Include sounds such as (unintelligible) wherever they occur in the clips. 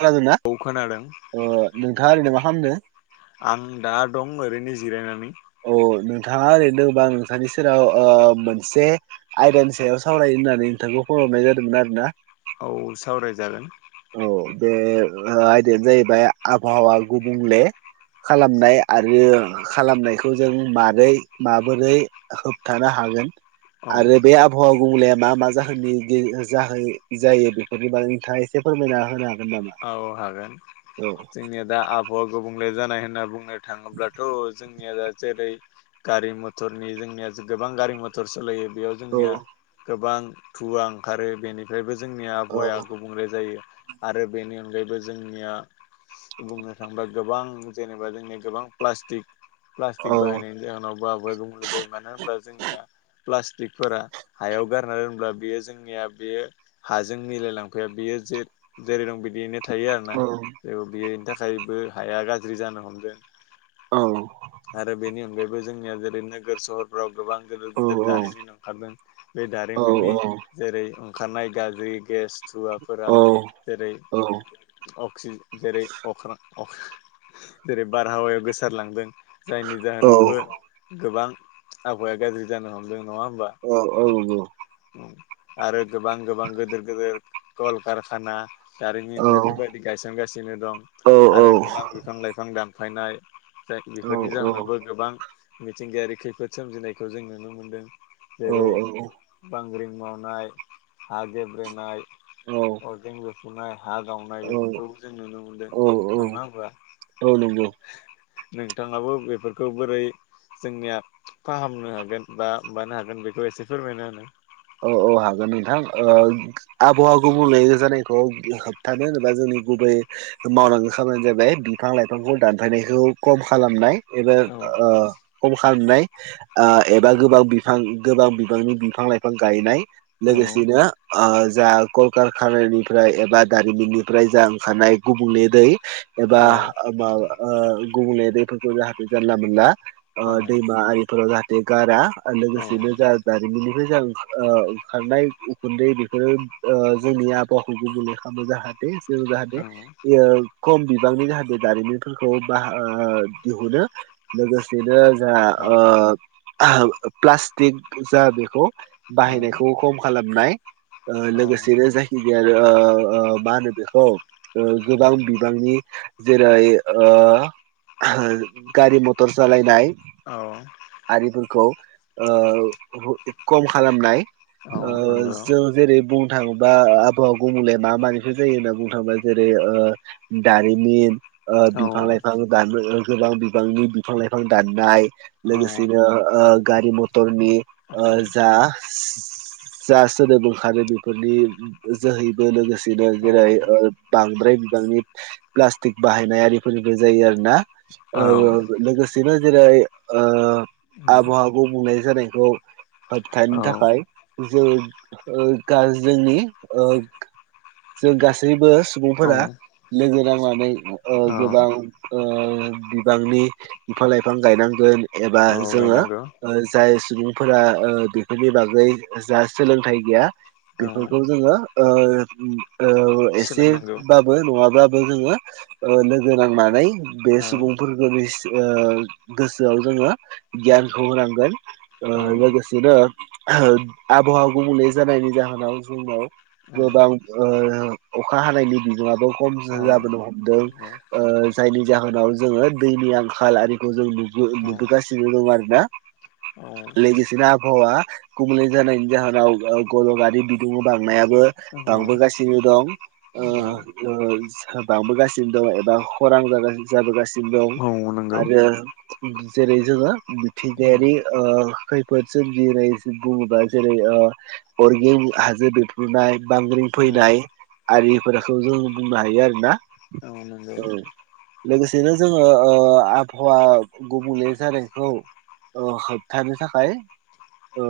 खोनादों ना? औ खोनादों। ओ नोंथाङा ओरैनो मा खामदों? आं दा दं ओरैनो जिरायनानै। औ-औ नोंथाङा ओरैनो दोङोबा आं नोंथांनि सेराव ओ मोनसे आयदानि सायाव सावरायनो होननानै नोंथांखौ फन हरनाय जादोमोन आरो ना औ सावरायजागोन औ बे आयदायानो जाहैबाय आबहावा गुबुंले खालामनाय आरो खालामनायखौ जों मारै माबोरै होबथानो हागोन औ आरो बे आबहावा गुबुंलेया मा-मा जाहोननि गे जाहै जायो बेफोरनि बागै नोंथाङा एस से फोरमायना होनो हागोन नामा? औ हागोन औ जोंनिया दा आबहावा गुबुंले जानाय होनना बुंनाय थाङोब्लाथ' जोंनिया (inaudible) जेरै गारि मथरनि जोंनिया गोबां गारि मथर सालायो बेयाव औ जोंनिया गोबां थुवा ओंखारो बेनिफ्रायबो जोंनि औ आबहावाया गुबुंले जायो आरो बेनि अनगायैबो जोंनिया बुंनो थांबा गोबां जेनेबा जोंनिया गोबां प्लास्टिक औ प्लास्टिक बाहायनायनि जाहोनाव बा गुबुंले जायो। मानो होनब्ला जोंनिया प्लास्टिकफोरा हायाव गारना दोनब्ला बेयो जोंनिया बेयो हाजों मिलायलांफाया बियो जे जेरै दं बिदियैनो थायो आरोना औ जे बेनि थाखायबो हाया गाज्रि जानो हमदों औ आरो बेनि अनगायैबो जोंनिया जेरै नोगोर- सहर राव गोबां गिदेर - गिदेर दारिमिन ओंखारदों बे औ दारिमिननि औ औ जेरै ओंखारनाय गाज्रि गेस थुवाफोरा औ जेरै अक्सिज जेरै अ (unintelligible) जेरै बारहावायाव गोसारलांदों जायनि औ जाहोनावबो गोबां आबहावाया गाज्रि जानो हमदों नङा होमबा औ -औ -औ। आरो गोबां गोबां गिदिर -गिदिर कलकारखाना औ जारिमिन बेफोरबायदि बि गायसनगासिनो दं आरो गोबां बिफां -लाइफां दानफायनाय जाय बेफोरनि जाहोनावबो गोबां मिथिंगायारि खैफोद सोमजिनायखौ जों नुनो मोनदों। औ जेरै बांग्रिं मावनाय, हा गेब्रेनाय अरगें बेरफुनाय हा गावनाय बेफोरखौबो जों नुनो मोनदों औ नङा होनबा औ नंगौ नोंथाङाबो बेफोरखौ बोरै जोंनिया फाहामनो हागोन बा मानो हागोन बेखौ एसे फोरमायना होनाय औ -औ हागोन नोंथां। ओ आबहावा गुबुंले जानायखौ होबथानो जेनबा जोंनि गुबै मावनांगौ खामानिबो जाबाय बिफां - लाइफांखौ दानफायनायखौ खम खालामनाय। एबार ओ खम खालामनाय ओ एबा गोबां बिफां गोबां बिफांनि बिफां - लाइफां गायनाय। औ लोगोसेनो ओ जा कलकारखानानिफ्राय एबा दारिमिननिफ्राय जा ओंखारनाय गुबुंले दै एबा औ माबा ओ गुबुंले दैफोरखौ जाहाथे जानला मोनला ओ औ दैमा आरिफोराव जाहाथे गारा आरो औ लोगोसेनो जा जारिमिननिफ्राय जा ओ ओंखारनाय उखुन्दै बेफोरो ओ जोंनि आबहावाखौ गुबुंले खालामनो जाहाथे जों जाहाथे औ (unintelligible) खम बिबांनि जाहाथे दारिमिनफोरखौ बा दिहुनो लोगोसेनो जा औ ओ प्लास्टिक जा बेखौ बाहायनायखौ खम खालामनाय ओ लोगोसेनो जाय आरो ओ मा होनो बेखौ ओ गोबां बिबांनि जेरै ओ गारि - मथर सालायनाय औ। आरिफोरखौ ओ‌ खम खालामनाय औ ओ‌ नंगौ जों जेरै बुं बुंनो थाङोबा आबहाव आ माबोरै मा मानिफोर जायो होनना बुंनो थाङोबा जेरै। दारिमिन। औ बिफां लाइफां दान गोबां बिफांनि बिफां लाइफां दाननाय। औ लोगोसेनो गारि मथरनि औ जा जा सोदोब ओंखारो बेफोरनि जोहैबो लोगोसेनो जेरै ओ बांद्राय बिबांनि प्लास्टिक बाहायनाय आरिफोरबो जायो आरो ना औ ओ लोगोसेनो जेरै ओ आबहावाखौ बुंनाय जानायखौ होबथानो औ थाखाय जो जोंनि। जों गासैबो औ सुबुंफोरा। लोगो नांनानै गोबां बिबांनि बिफां लाइफां गायनांगोन एबा औ जोङो गायनांगौ जाय सुबुंफोरा बेफोरनि बागै जा सोलोंथाइ गैया औ बेफोरखौ जोङो एसे सोलोंनांगौ बा। नङाब्लाबो जोङो। लोगो नांनानै बे औ सुबुंफोरखौ गोसोआव जोङो। गियानखौ होनांगोन औ लोगोसे। बिदिनो आबहावा गुबुंले जानायनि जाहोनाव जोंनाव औ गोबां अखा हानायनि बिगङाबो खम औ जाबोनो हमदों। जायनि जाहोनाव जोङो दैनि आंखाल आरिखौ जोंु नुबोगासिनो दं आरो ना। (inaudible) औ। बायदिसिना आबहावा गुबुंलै जानायनि जाहोनाव गलंारि बिदुंङा बांनायाबो। दांबोगासिनो दं ओ बांबोगासिनो दं एबा खरां जाबोगासिनो औ दं औ नंगौ आरो जेरै जोङो मिथिंगायारि खैफोद सोमजि बुङोबा जेरै अरगिं हाजो बेफ्रुनाय बांग्रिं फैनाय। आरिफोरखौ जों बुंनो हायो आरोना आ (unintelligible) लोगोसेनो जोङो आबहावा गुबुंले जानायखौ। अ होबथानि थाखाय ओ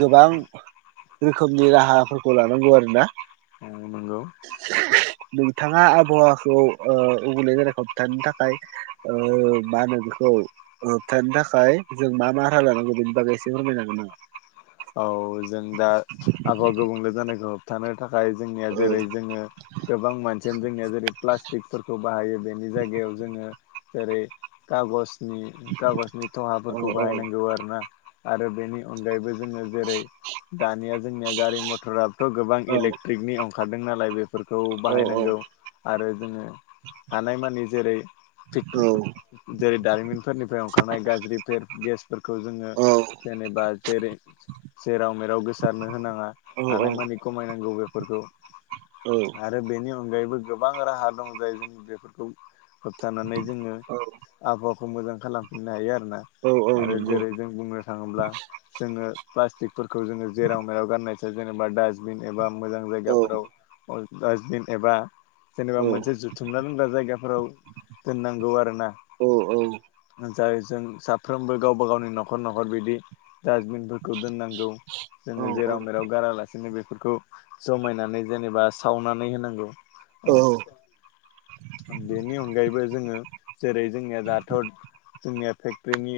गोबां रोखोमनि राहाफोरखौ लानांगौ आरोना औ नंगौ। नोंथाङा आबहावाखौ उबैे जानायखौ होबथानो थाखाय मा होनो बेखौ होबथानो थाखाय जों मा मा रारा लानांगौ बे बबा एसे फोररमाय जागोना? औ जों दा आबहावा गुबुंले जानायखौ होबथानो थाखाय जोंनिया जेरै जोङो। गोबां मानसियानो जोंनिया जेरै प्लास्टिकफोरखौ बाहायो बेनि जायगायाव जोङो जेरै कागज। नि खागजनि औ थहाफोरखौ औ बाहायनांगौ आरोना आरो बेनि अनगायैबो जोङो। जेरै दानिया जोंनिया गारि मथराबथ' गोबां औ इलेक्ट्रिकनि ओंखारदों नालाय बे फोरखौ औ बाहायनांगौ आरो जोङो हानायमानि जेरै औ जेरै दारिमिनफोरनिफ्राय ओंखारनाय गाज्रि फेर गेसफोरखौ जोङो। औ जेनेनि बा जेरै जेराव मेराव गोसारनो होनाङा औ हानायमानि खमायनांगौ बेफोरखौ। आरो बेनि अनगायैबो गोबां राहा दं जाय जों बेफोरखौ। होबथानानै जोङो औ आबहावाखौ मोजां खालामफिननो हायो आरोना। औ औ आरो नंगौ जेरै जों बुङो। थोङोब्ला जोंङो फ्लासथिकफोरखौ जोङो जेराव मेराव गारनायखौ जेनेबा‌ दा बिन एबा मोजां औ जायगाफोराव डासबिन एबा जेनेबा औ मोनसे जुथुमना लोनग्रा जायगाफोराव दोननांगौ आरोना औ औ जाय जों साफ्रोमबो गावबा गावनि न'खर न'खर बिदि डास्टबिनफोरखौ दोननांगौ औ जोङो औ जेराव मेराव गारालासिनो बेफोरखौ जमायनानै जेनेबा सावनानै होनांगौ औ। बेनि अनगायैबो जोङो जेरै जोंनिया दाथ' जोंनिया फेक्टर्रिनि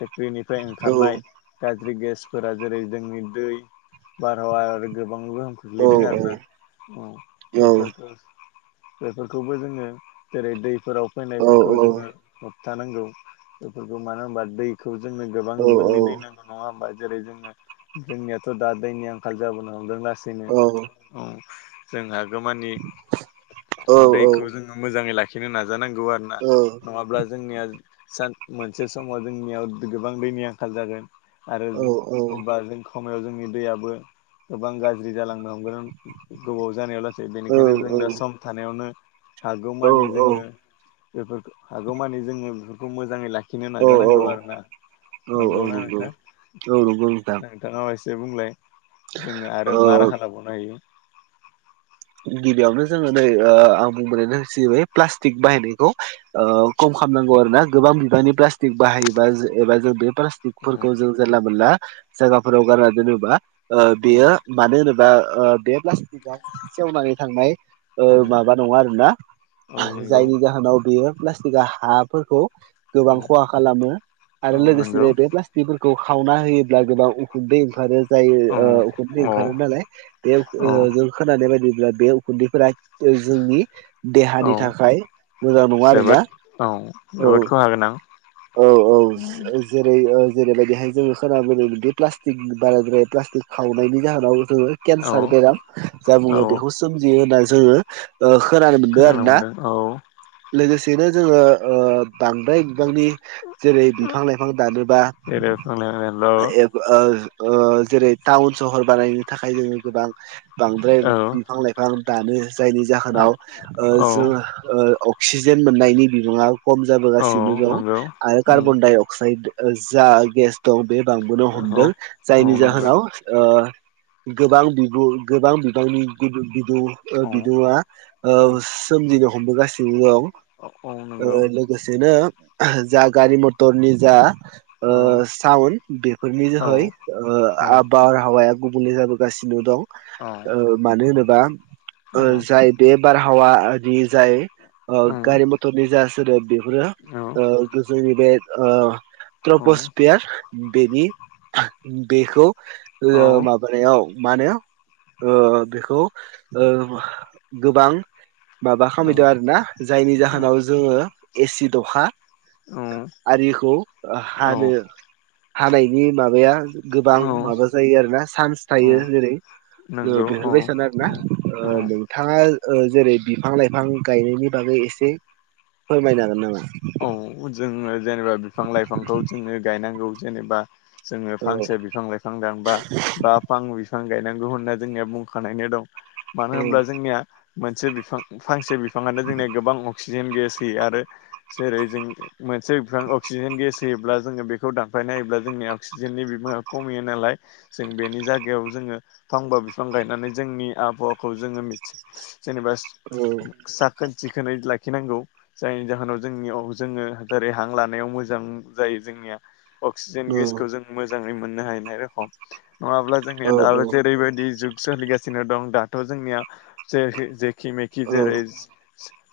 फेक्टरिनिफ्राय ओंखारनाय गाज्रि गेसफोरा। जेरै जोंनि दै बारहावा आरो गोबांबो गोग्लैदों आरो ना बेफोरखौ। बेफोरखौबो जोङो जेरै दैफोराव फैनायफोरखौ जोङो होबथानांगौ बेफोरखौ मानो होनबा दैखौ जोंनो गोबां औ बिबांनि दै नांगौ नङा होमबा जेरै जोङो जोंनियाथ' दा दैनि आंखाल जाबोनो हमदों लासैनो जों हागौमानि दैखौ जोङो मोजाङै लाखिनो नाजानांगौ आरो नङाब्ला जोंनिया सान मोनसे समाव जोंनियाव गोबां दैनि आंखाल जागोन आरो बा जों खायाव जोंनि दैआबबो गोबां गाज्रि जालांनो हमगोन गोबाव जानायाव बेनिखायनो जों दा सम थानायावनो हागौमानि जोङो बेफोरखौ हागौमानि जोङो बेफोरखौ मोजाङै लाखि खिनो नाजानांगौ आरो ना औ नंगौना नंगौ नोंथां औ नंगौ नोथां नोंथाङाबो एसे बुंलाय जोङो आरो ओ मा राहा लाबावनो हायो गिबियावनो जोङो नै ओ आं बुंबोनायबाय प्लास्टिक बाहायनायखौ ओ खम खालामनांगौ आरो ना गोबां बिबांनि प्लास्टिक बाहायोबा एबा जों बे प्लासट जों जानला मोनला जायगाफोराव गारनानै दोनोबा ओ औ बेयो मानो होनोब्ला बा ओ बे फ्लासथिक सेवनानै थांनाय ओ औ माबा नङा आरोना औ नंगौ जायनि जाहोनाव बेयो प्लास्टिकआ हाफोरखौ औ गोबां खहा खालामो आरो औ नंगौ लोगोसेनो बे प्लास्टि बेफोरखौ खावना होयोब्ला गोबां उखुन्दै ओंखारो जाय औ उखुन्दै औ ओंखारो नालाय बे औ जों खोनानाय बायदिब्ला बे उखुन्दैफोरा जोंनि औ देहानि थाखाय मोजां नङा आरोना जोबोद औ औ जोबोद खहा गोनां औ औ जेरै जेरैबायदिहाय जोङो खोनाबदों बे प्लास्टिक बाराद्राय फ्लास्टिक सावनायनि जाहोनाव जोङो औ केन्सार बेराम जा औ बुङो बेखौ सोमजियो होननानै जोङो ओ खोनानो मोनदों आरो ना लोगोसेनो जोङो ओ बांद्राय बिबांनि जेरै बिफां लाइफां दानोबा जेरै बिफां लाइफांल' ए ओ जेरै टाउन सहर बानायनो थाखाय जोङो गोबां बांद्राय औ बिफां लाइफां दानो जायनि जाहोनाव ओ औ जोङो ओ अक्सिजेन मोननायनि बिबाङा खम औ जाबोगासिनो दं नंगौ आरो उम कार्बन डाय अक्साइद जा गेस दं बे बांबोनो हमदों औ औ जायनि नंगौ जाहोनाव ओ गोबां बिदुं गोबां बिबांनि बिदुं ओ औ बिदुं'आ ओ औ सोमजिनो हमबो गासिबो दं औ नंगौ ओ लोगोसेनो जा गारि मथरनि जा ओ औ साउन बेफोरनि औ जोहै ओ औ आब बारहावाया गुबुंले जादों गासिनो दं मानो होनोबा उम औ ओ जाय बे बारहावानि जाय ओ गारि मथरनि जा सोदोब बेफोरो ओ जोंनि बे ओ ट्रपस्पियार बेनि बेखौ माबा मोनायाव मानायाव ओ बेखौ ओ गोबां माबा खामदों आरोना जायनि जाहोनाव जोङो एसिड अखा आ आरिखौ हानो हानायनि माबाया गोबां माबा जायो आरो ना सान्स थायो जेरै नंगौ औ बेफोरबायसानो आरो ना औ औ बिथाङा ओ जेरै बिफां लाइफां गायनायनि बागै एसे फोरमायनो हागोन नामा औ जोङो जेनेबा बिफां लाइफांखौ जोङो गायनांगौ जेनेबा जोङो औ फांसे बिफां लाइफां बिफां दांबा बा फां बिफां गायनांगौ होनना जोंनिया बुंखानायानो दं औ मानो होनब्ला जोंनिया मोनसे बिफां फांसे बिफाङानो जोंनिया गोबां अक्सिजेन गेस होयो आरो जेरै जों मोनसे बिफां अक्सिजेन गेस होयोब्ला जोङो बेखौ दानफायना होयोब्ला जोंनिया अक्सिजेननि बिबाङा खमियो नालाय जों बेनि जायगायाव जोङो फांबा बिफां गायनानै जोंनि आबहावाखौ जोङो मिथि जेनेबा औ साखोन सिखोनै लाखिनांगौ जायनि जाहोनाव जोंनियाव जोङो जेरै हां लानायाव मोजां जायो जोंनिया अक्सिजेन गेसखौ जों मोजाङै मोननो हायनाय रखम नङाब्ला औ जोंनिया दो जेरैबायदि जु सोलिगासिनो दं दाथ' जोंनिया जे जेखि मेखि औ जेरै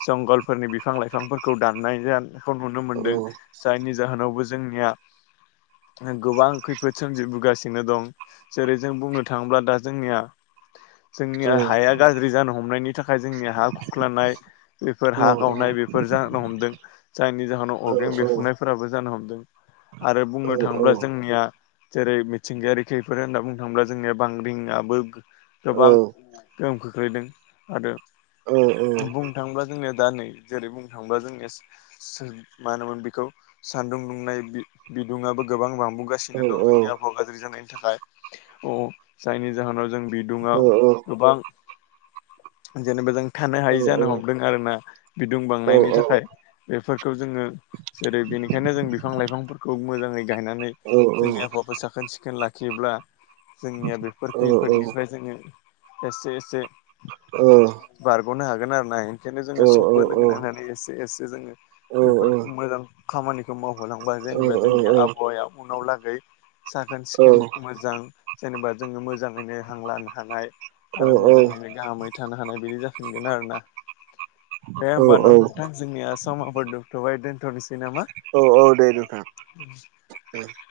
जंगलफोरनि बिफां लाइफांफोरखौ दाननायाखौ नुनो औ मोनदों जायनि जाहोनावबो जोंनिया गोबां खैफोद सोमजिबोगासिनो दं जेरै जों बुंनो थाङोब्ला दा जोंनिया जोंनि हाया गाज्रि जानो हमनायनि थाखाय जोंनि हा खुख्लानाय बेफोर औ हा गावनाय बेफोर जानो हमदों जायनि जाहोनाव औ अरगें औ बेरफुनायफोराबो जानो हमदों आरो बुंनो थाङोब्ला जोंनिया जेरै मिथिंगायारि खैफोद होनना बुंनो थाङोब्ला जोंनिया बांग्रिंआबो गोबां गोहोम खोख्लैदों आरो बुं बुंनो थाङोब्ला जोंनिया दा नै जेरै बुंनो थाङोबा जोंनिया सो मा होनोमोन बेखौ सान्दुं दुंनाय बि बिदुुंआबो गोबां बांबोगा सिनो दं जोंनि आबहावा गाज्रि जानायनि थाखाय अह जायनि जाहोनाव जों बिदुुंआव गोबां जेनेबा जों थानो हायि जानो हमदों आरोना बिदुं बांनायनि थाखाय बेफोरखौ जोङो जेरै बेनिखायनो जों बिफां लाइफांफोरखौ मोजाङै गायनानै जोंनि आबहावाखौ साखोन सिखोन लाखियोब्ला जोंनिया बेफोर खैफोदनिफ्राय जोङो एसे-एसे ओ बारग'नो हागोन आरोना ओंखायनो जोङो सबबो लोगो नांनानै एसे-एसे जोङो औ औ बेफोरखौ औ मोजां खामानिखौ मावहोलांबा औ जेनेबा जोंनि आबहावाया उनावहा लागै साखोन औ सिखोन मोजां जेनेबा जोङो मोजाङैनो हांलानो हानाय आरो मोजाङैनो गाहामै थानो हानाय बिदि जाफिनगोन आरो ना दे औ होमबा न' नोंथां जोंनिया समा उन्दुथ'बाय दोनथ'नोसै नामा औ औ दे नोंथां (unintelligible)